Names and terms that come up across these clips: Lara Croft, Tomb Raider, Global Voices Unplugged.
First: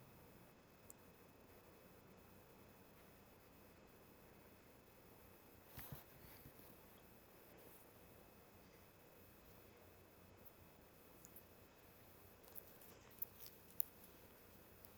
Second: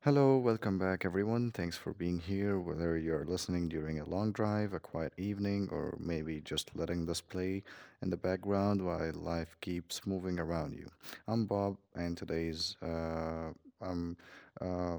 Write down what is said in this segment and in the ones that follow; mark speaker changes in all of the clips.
Speaker 1: Hello, welcome back, everyone. Thanks for being here, whether you're listening during a long drive, a quiet evening, or maybe just letting this play in the background while life keeps moving around you. I'm Bob, and today's I'm uh,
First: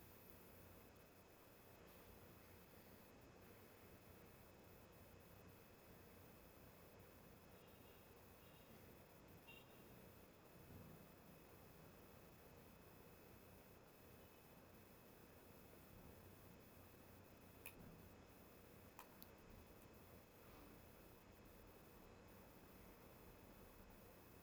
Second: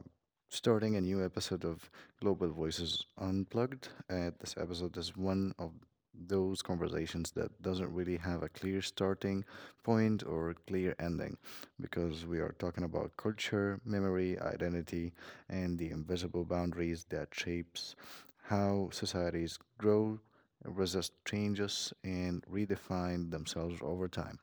Speaker 1: starting a new episode of Global Voices Unplugged. And this episode is one of those conversations that doesn't really have a clear starting point or clear ending because we are talking about culture, memory, identity, and the invisible boundaries that shapes how societies grow, resist changes, and redefine themselves over time.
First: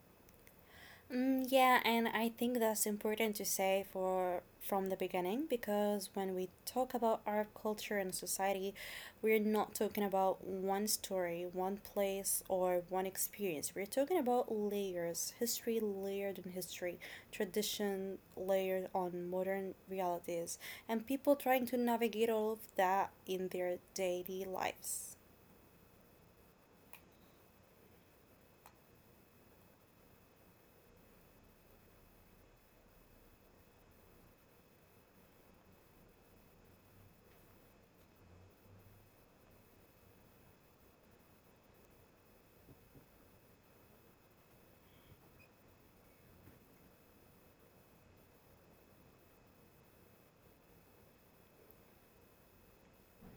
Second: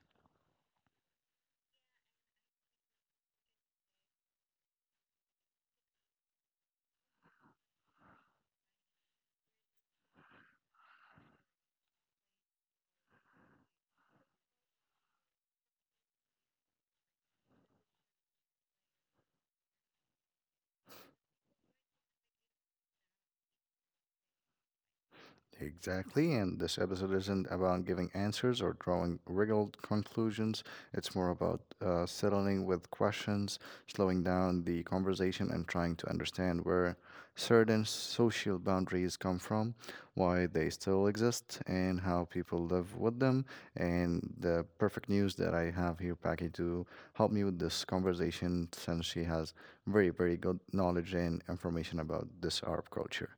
Speaker 2: Mm, yeah, and I think that's important to say for from the beginning because when we talk about our culture and society, we're not talking about one story, one place, or one experience. We're talking about layers, history layered in history, tradition layered on modern realities, and people trying to navigate all of that in their daily lives.
Speaker 1: Exactly, and this episode isn't about giving answers or drawing wriggled conclusions. It's more about settling with questions, slowing down the conversation, and trying to understand where certain social boundaries come from, why they still exist, and how people live with them. And the perfect news that I have here, Paki, to help me with this conversation, since she has very, very good knowledge and information about this Arab culture.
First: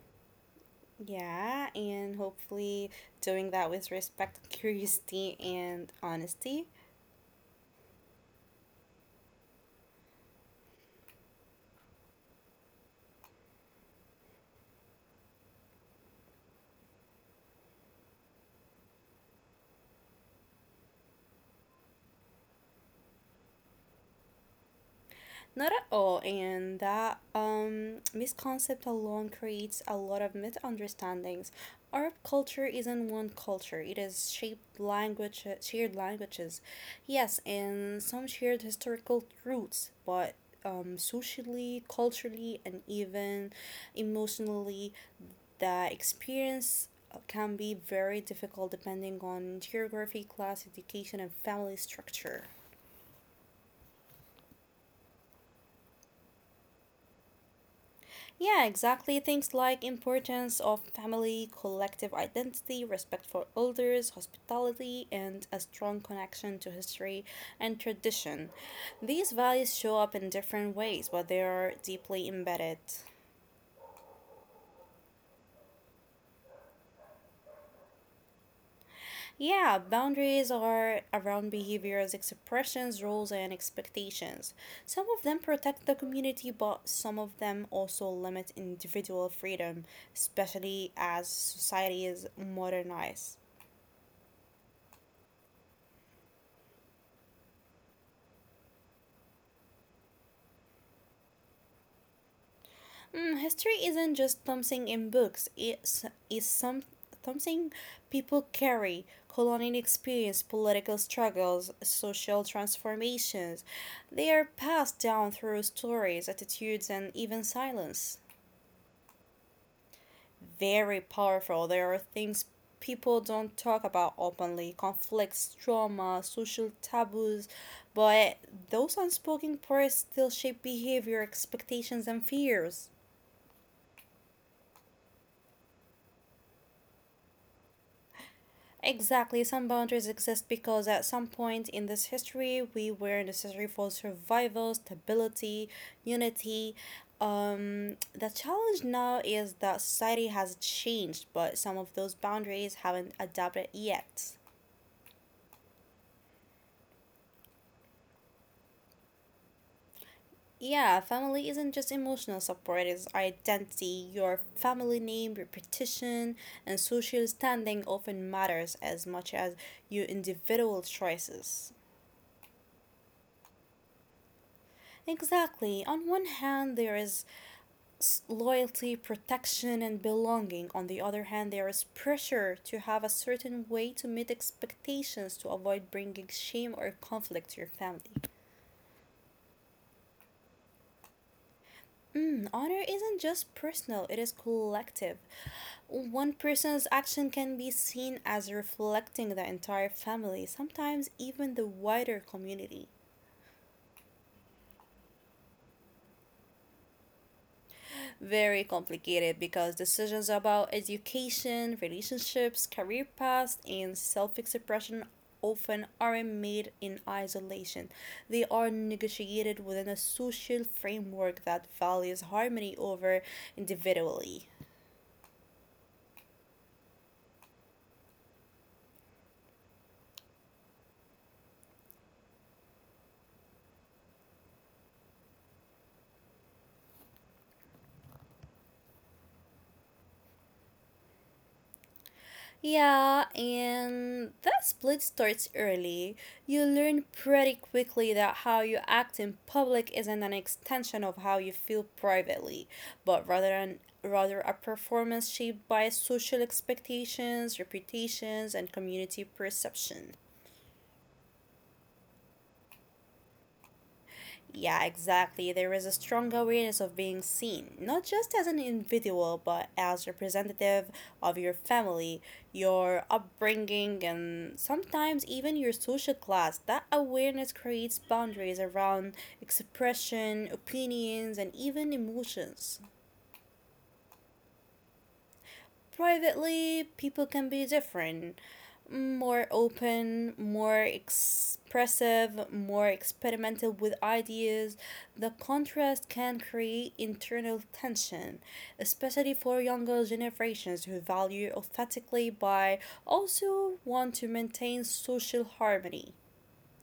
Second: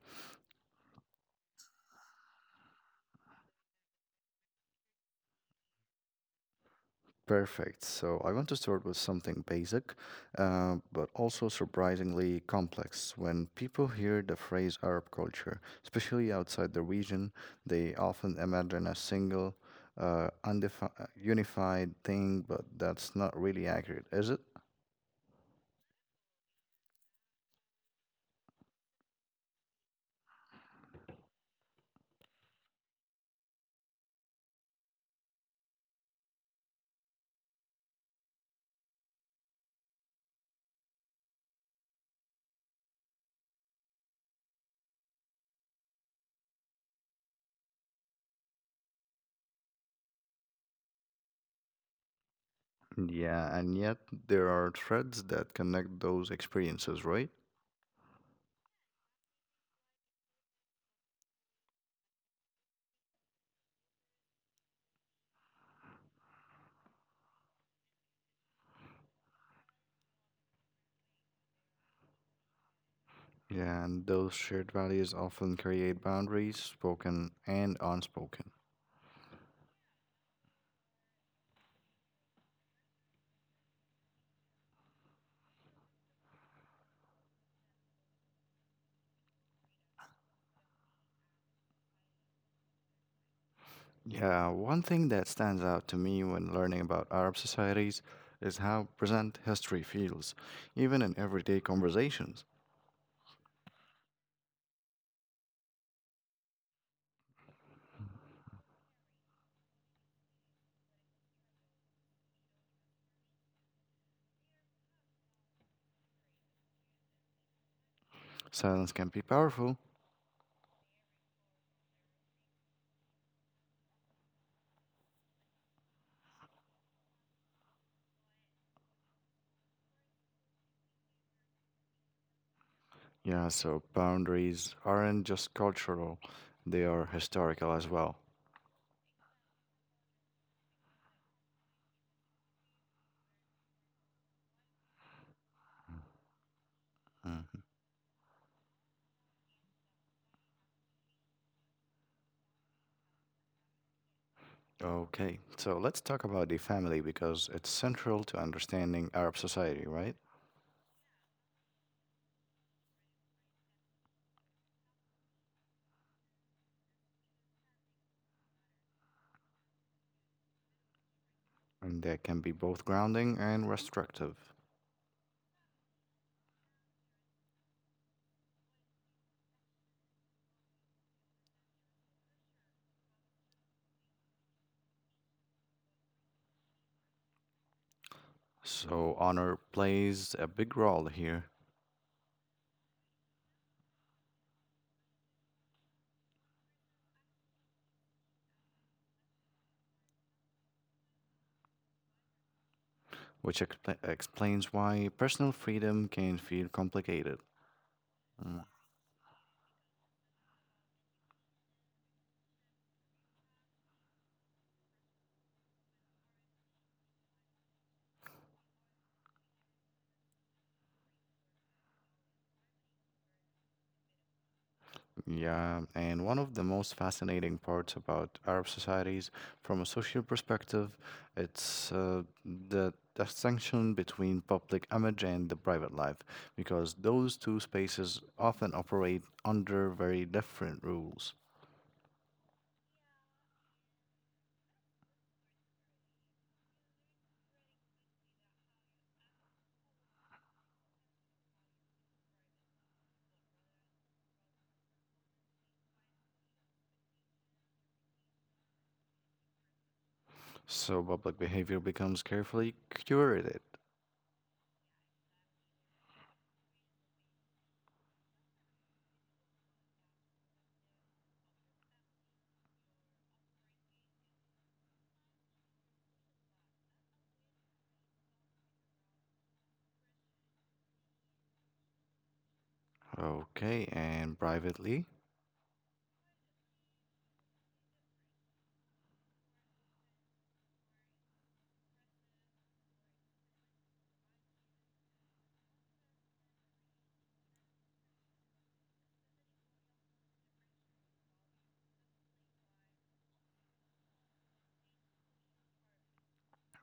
Speaker 2: Yeah, and hopefully doing that with respect, curiosity, and honesty.
Speaker 1: Perfect. So I want to start with something basic, but also surprisingly complex. When people hear the phrase Arab culture, especially outside the region, they often imagine a single, unified thing, but that's not really accurate, is it?
Speaker 2: Not at all, and that misconcept alone creates a lot of misunderstandings. Arab culture isn't one culture, it is shaped language, shared languages, yes, and some shared historical roots, but socially, culturally, and even emotionally, the experience can be very difficult depending on geography, class, education, and family structure.
Speaker 1: Yeah, and yet there are threads that connect those experiences, right?
Speaker 2: Yeah, exactly. Things like importance of family, collective identity, respect for elders, hospitality, and a strong connection to history and tradition. These values show up in different ways, but they are deeply embedded.
Speaker 1: Yeah, and those shared values often create boundaries, spoken and unspoken.
Speaker 2: Yeah, boundaries are around behaviors, expressions, roles, and expectations. Some of them protect the community, but some of them also limit individual freedom, especially as society is modernized.
Speaker 1: Yeah, one thing that stands out to me when learning about Arab societies is how present history feels, even in everyday conversations.
Speaker 2: Mm, history isn't just something in books, it's something people carry. Colonial experience, political struggles, social transformations. They are passed down through stories, attitudes, and even silence.
Speaker 1: Silence can be powerful.
Speaker 2: Very powerful. There are things people don't talk about openly. Conflicts, trauma, social taboos, but those unspoken parts still shape behavior, expectations, and fears.
Speaker 1: Yeah, so boundaries aren't just cultural, they are historical as well.
Speaker 2: Exactly, some boundaries exist because at some point in this history we were necessary for survival, stability, unity.
Speaker 1: Mhm.
Speaker 2: The challenge now is that society has changed, but some of those boundaries haven't adapted yet.
Speaker 1: Okay, so let's talk about the family because it's central to understanding Arab society, right?
Speaker 2: Yeah, family isn't just emotional support, it's identity. Your family name, repetition, and social standing often matters as much as your individual choices.
Speaker 1: And that can be both grounding and restrictive.
Speaker 2: Exactly. On one hand, there is loyalty, protection, and belonging. On the other hand, there is pressure to have a certain way to meet expectations to avoid bringing shame or conflict to your family.
Speaker 1: So honor plays a big role here.
Speaker 2: Mm, honor isn't just personal, it is collective. One person's action can be seen as reflecting the entire family, sometimes even the wider community.
Speaker 1: Which explains why personal freedom can feel complicated. Mm.
Speaker 2: Very complicated because decisions about education, relationships, career paths, and self expression often aren't made in isolation. They are negotiated within a social framework that values harmony over individually.
Speaker 1: Yeah, and one of the most fascinating parts about Arab societies from a social perspective, it's the distinction between public image and the private life, because those two spaces often operate under very different rules.
Speaker 2: Yeah, and that split starts early. You learn pretty quickly that how you act in public isn't an extension of how you feel privately, but rather a performance shaped by social expectations, reputations, and community perception.
Speaker 1: So public behavior becomes carefully curated.
Speaker 2: Yeah, exactly. There is a strong awareness of being seen, not just as an individual, but as representative of your family, your upbringing, and sometimes even your social class. That awareness creates boundaries around expression, opinions, and even emotions.
Speaker 1: Okay, and privately,
Speaker 2: Privately, people can be different, more open, more expressive, more experimental with ideas. The contrast can create internal tension, especially for younger generations who value authentically but also want to maintain social harmony.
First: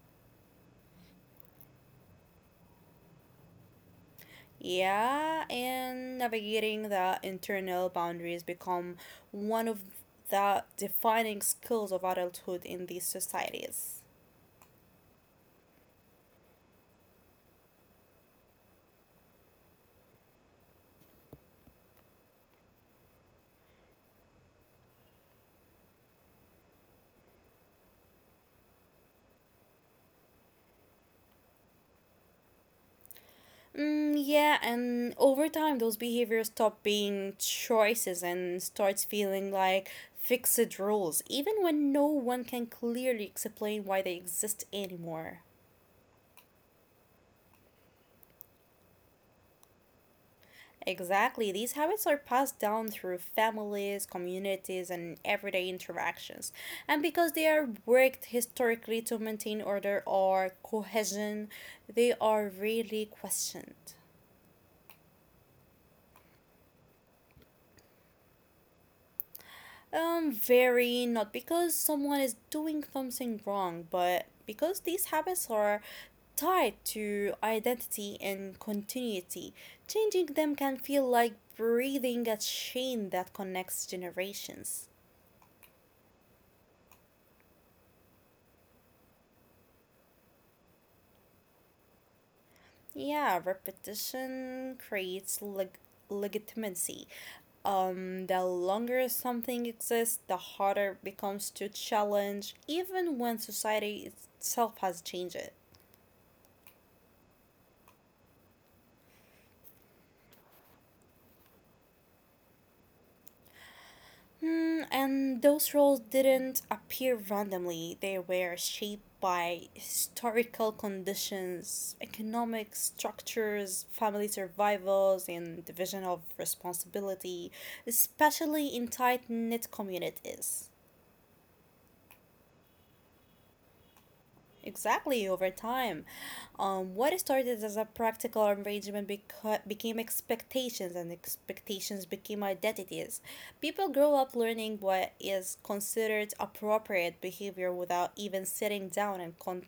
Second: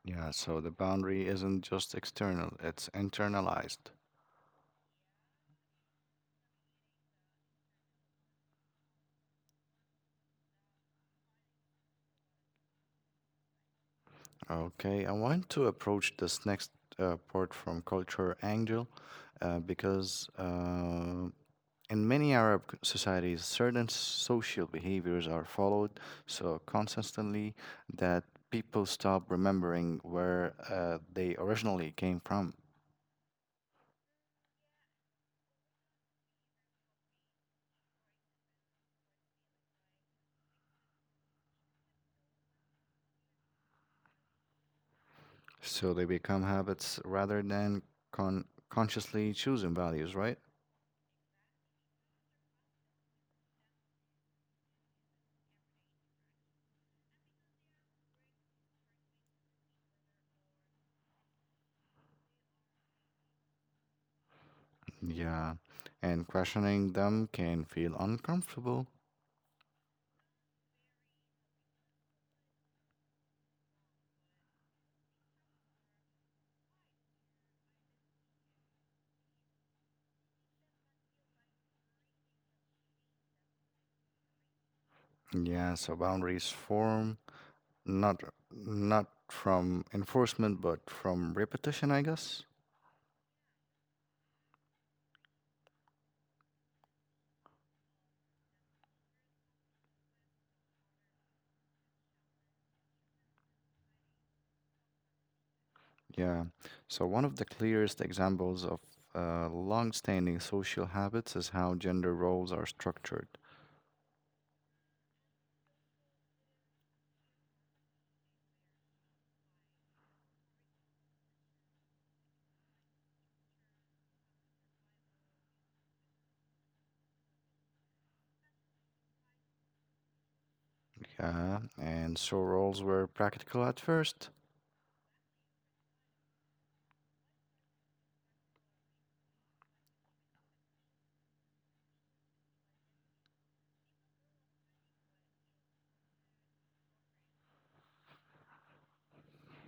Speaker 1: yeah, so the boundary isn't just external, it's internalized.
Speaker 2: Yeah, and navigating the internal boundaries become one of the defining skills of adulthood in these societies.
Speaker 1: Okay, I want to approach this next part from culture angle because in many Arab societies, certain social behaviors are followed so consistently that people stop remembering where they originally came from.
Speaker 2: Mm, yeah, and over time, those behaviors stop being choices and starts feeling like fixed rules, even when no one can clearly explain why they exist anymore.
Speaker 1: So they become habits rather than con- consciously choosing values, right?
Speaker 2: Exactly. These habits are passed down through families, communities, and everyday interactions. And because they are worked historically to maintain order or cohesion, they are really questioned.
Speaker 1: Yeah, and questioning them can feel uncomfortable.
Speaker 2: Very not because someone is doing something wrong, but because these habits are tied to identity and continuity. Changing them can feel like breathing a chain that connects generations.
Speaker 1: Yeah, so boundaries form not not from enforcement but from repetition, I guess.
Speaker 2: Yeah, repetition creates legitimacy. The longer something exists, the harder it becomes to challenge, even when society itself has changed it.
Speaker 1: Yeah. So one of the clearest examples of long-standing social habits is how gender roles are structured.
Speaker 2: Hmm, and those roles didn't appear randomly, they were shaped by historical conditions, economic structures, family survivals, and division of responsibility, especially in tight knit communities.
Speaker 1: Yeah, and so roles were practical at first.
Speaker 2: Exactly, over time. What started as a practical arrangement became expectations, and expectations became identities. People grow up learning what is considered appropriate behavior without even sitting down and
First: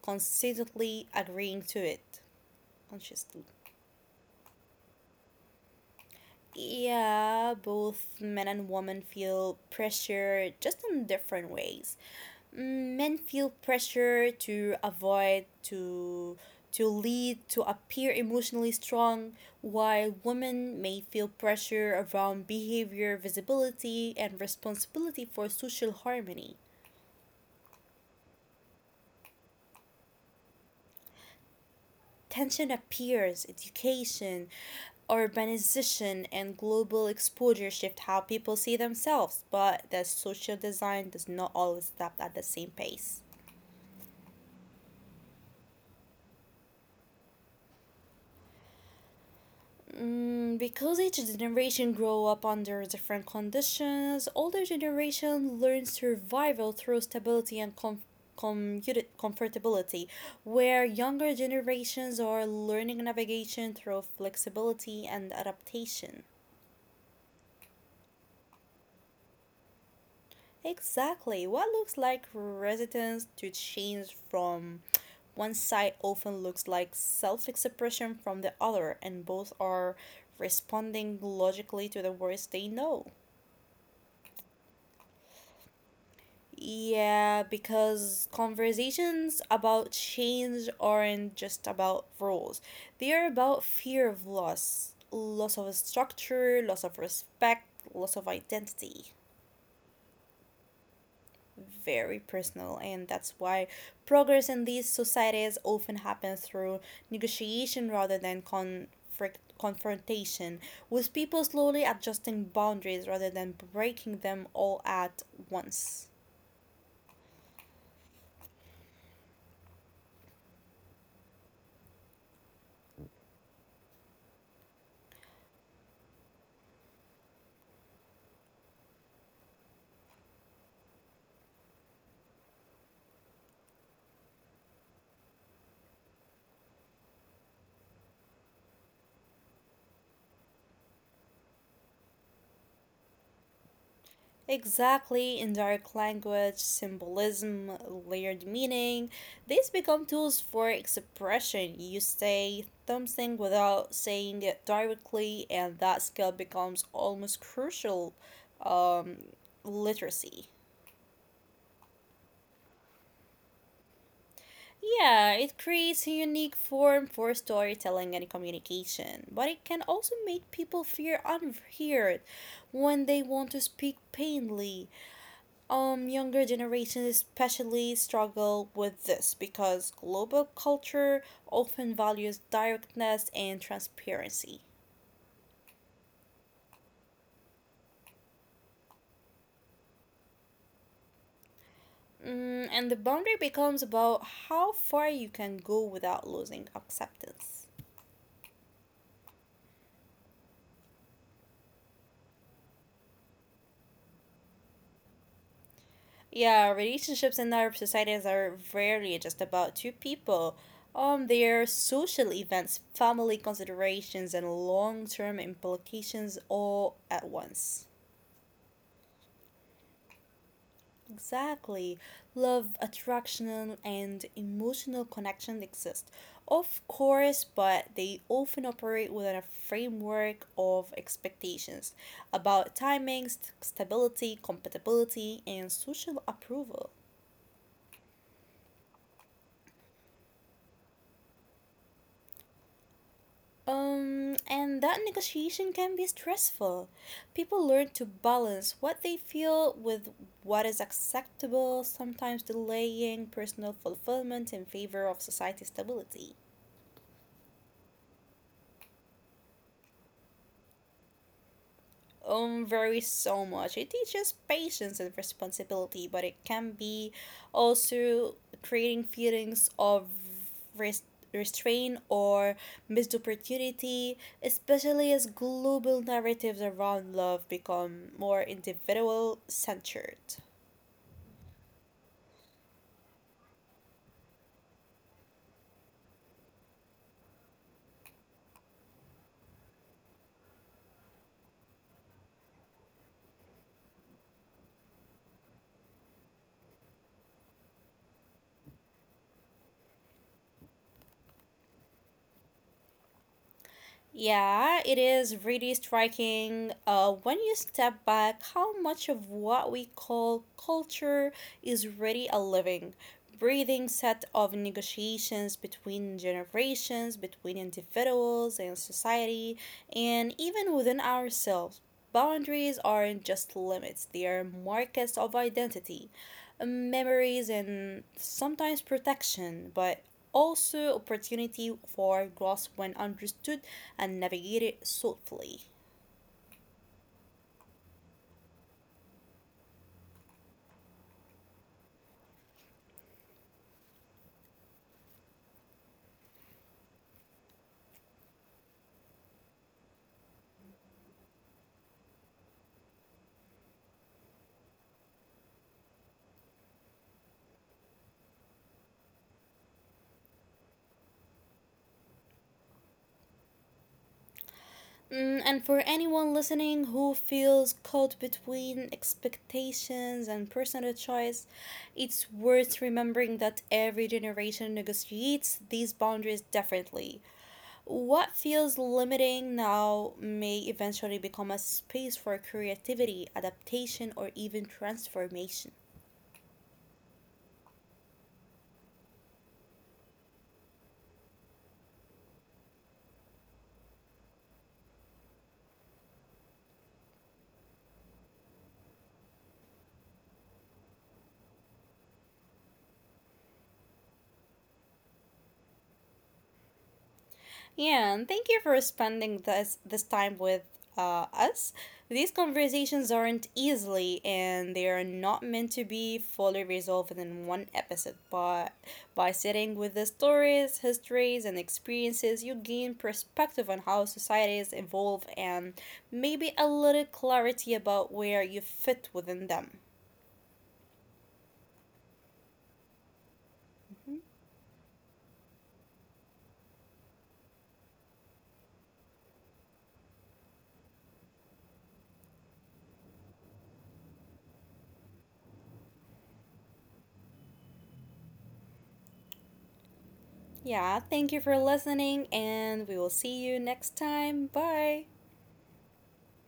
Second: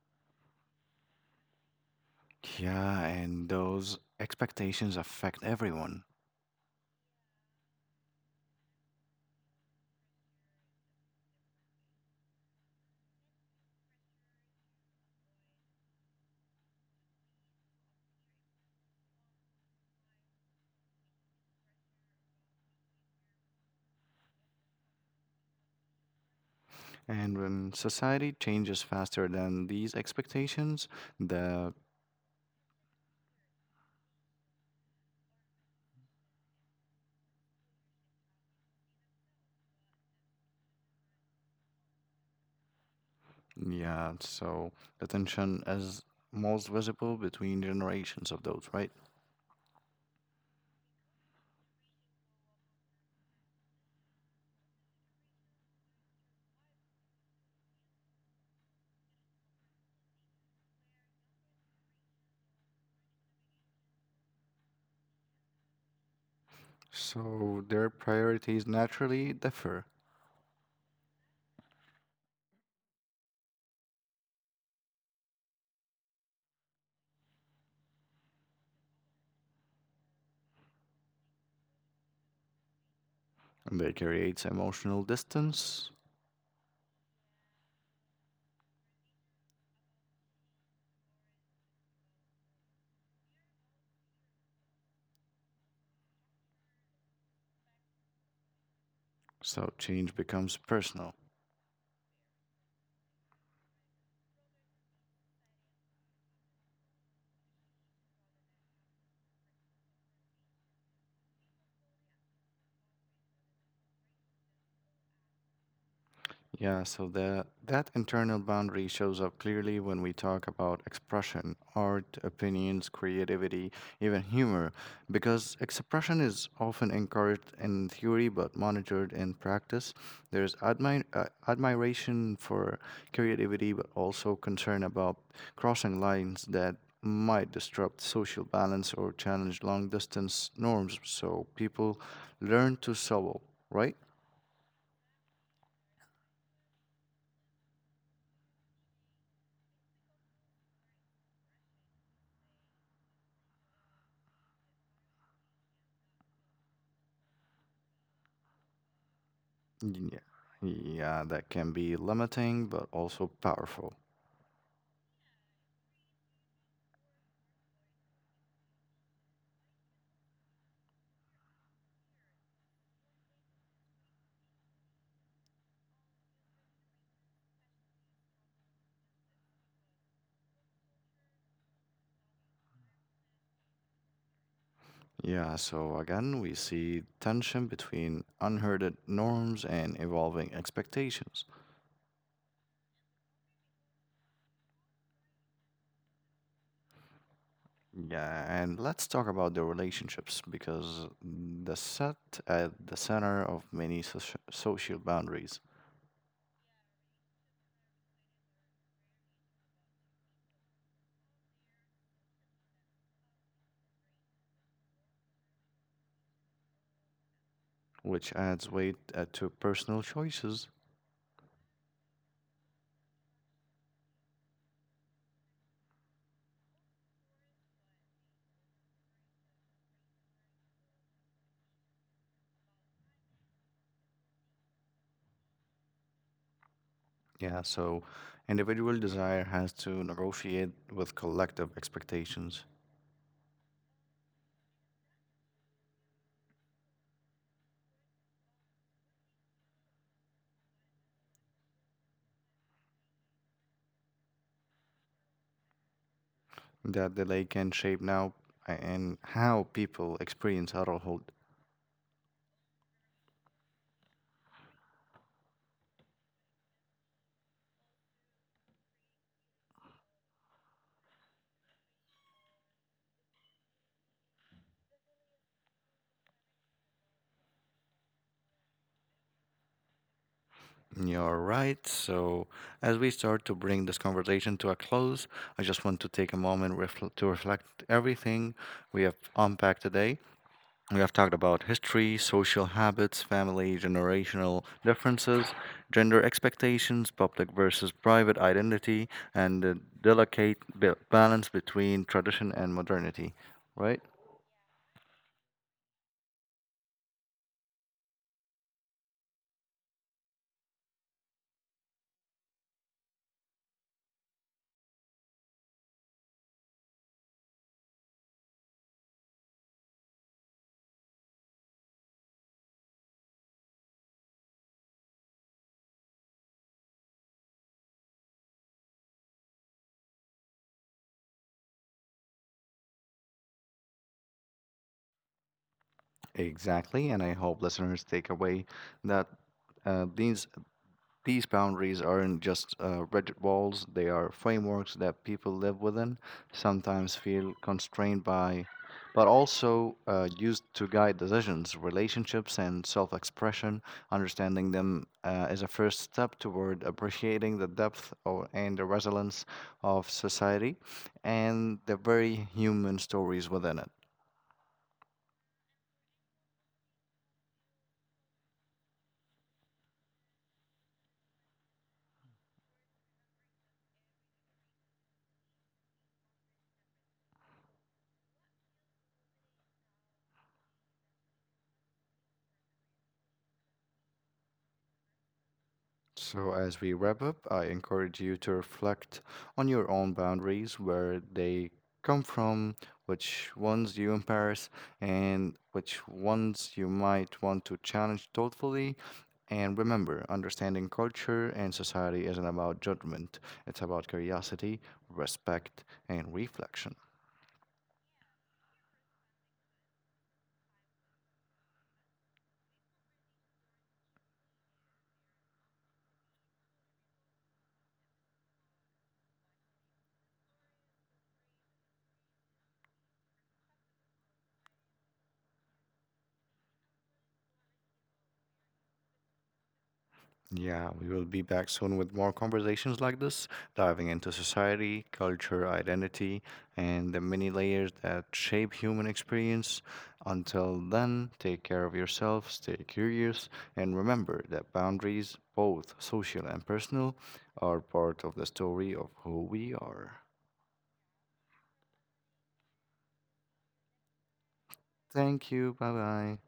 Speaker 2: consistently agreeing to it.
Speaker 1: Yeah,
Speaker 2: Consciously.
Speaker 1: and those expectations affect everyone.
Speaker 2: Yeah, both men and women feel pressure just in different ways. Mm, men feel pressure to avoid, to to lead, to appear emotionally strong, while women may feel pressure around behavior, visibility, and responsibility for social harmony.
Speaker 1: And when society changes faster than these expectations, the
Speaker 2: Tension appears, education, urbanization, and global exposure shift how people see themselves, but the social design does not always adapt at the same pace.
Speaker 1: yeah, so the tension is most visible between generations of those, right?
Speaker 2: Mm, because each generation grow up under different conditions, older generation learn survival through stability and comfortability, where younger generations are learning navigation through flexibility and adaptation.
Speaker 1: So their priorities naturally differ.
Speaker 2: Exactly. What looks like resistance to change from one side often looks like self expression from the other, and both are responding logically to the words they know.
Speaker 1: And they create emotional distance,
Speaker 2: Yeah, because conversations about change aren't just about rules, they are about fear of loss, loss of structure, loss of respect, loss of identity.
Speaker 1: so change becomes personal.
Speaker 2: Very personal and that's why progress in these societies often happens through negotiation rather than conflict confrontation with people slowly adjusting boundaries rather than breaking them all at once.
Speaker 1: Yeah, so that internal boundary shows up clearly when we talk about expression, art, opinions, creativity, even humor, because expression is often encouraged in theory but monitored in practice. There's admiration for creativity, but also concern about crossing lines that might disrupt social balance or challenge long distance norms. So people learn to solo, right?
Speaker 2: Exactly, in dark language, symbolism, layered meaning, these become tools for expression. You say something without saying it directly, and that skill becomes almost crucial um,
Speaker 1: Yeah,
Speaker 2: literacy.
Speaker 1: yeah, that can be limiting but also powerful.
Speaker 2: Yeah, it creates a unique form for storytelling and communication, but it can also make people feel unheard when they want to speak plainly. Younger generations especially struggle with this because global culture often values directness and transparency.
Speaker 1: Yeah, so again, we see tension between unheard norms and evolving expectations.
Speaker 2: Mm, and the boundary becomes about how far you can go without losing acceptance.
Speaker 1: Yeah, and let's talk about the relationships because the set at the center of many social boundaries,
Speaker 2: Yeah, relationships in Arab societies are rarely just about two people. Their social events, family considerations, and long term implications all at once.
Speaker 1: which adds weight to personal choices.
Speaker 2: Exactly. Love, attraction, and emotional connection exist, of course, but they often operate within a framework of expectations about timing, stability, compatibility, and social approval.
Speaker 1: Yeah, so individual desire has to negotiate with collective expectations.
Speaker 2: And that negotiation can be stressful. People learn to balance what they feel with what is acceptable, sometimes delaying personal fulfillment in favor of society stability.
Speaker 1: That the lake can shape now and how people experience adulthood.
Speaker 2: Varies so much. It teaches patience and responsibility, but it can be also creating feelings of res- restraint or missed opportunity, especially as global narratives around love become more individual centered.
Speaker 1: You're right. So, as we start to bring this conversation to a close, I just want to take a moment to reflect everything we have unpacked today. We have talked about history, social habits, family, generational differences, gender expectations, public versus private identity, and the delicate balance between tradition and modernity, right?
Speaker 2: Yeah, it is really striking when you step back how much of what we call culture is really a living, breathing set of negotiations between generations, between individuals and society, and even within ourselves. Boundaries aren't just limits, they are markers of identity, memories, and sometimes protection, but also opportunity for growth when understood and navigated thoughtfully.
Speaker 1: Exactly, and I hope listeners take away that uh, these these boundaries aren't just rigid walls; they are frameworks that people live within, sometimes feel constrained by, but also used to guide decisions, relationships, and self-expression. Understanding them is a first step toward appreciating the depth or, and the resilience of society, and the very human stories within it.
Speaker 2: Mm, and for anyone listening who feels caught between expectations and personal choice, it's worth remembering that every generation negotiates these boundaries differently. What feels limiting now may eventually become a space for creativity, adaptation, or even transformation.
Speaker 1: So, as we wrap up, I encourage you to reflect on your own boundaries, where they come from, which ones you embrace, and which ones you might want to challenge thoughtfully. And remember, understanding culture and society isn't about judgment, it's about curiosity, respect, and reflection.
Speaker 2: Yeah, and thank you for spending this time with us. These conversations aren't easily, and they are not meant to be fully resolved in one episode. But by sitting with the stories, histories, and experiences, you gain perspective on how societies evolve and maybe a little clarity about where you fit within them.
Speaker 1: Yeah, we will be back soon with more conversations like this, diving
Speaker 2: Mm-hmm.
Speaker 1: into society, culture, identity, and the many layers that shape human experience. Until then, take care of yourself, stay curious, and remember that boundaries, both social and personal, are part of the story of who we are.
Speaker 2: Yeah, thank you for listening, and we will see you next time. Bye.
Speaker 1: Thank you. Bye bye.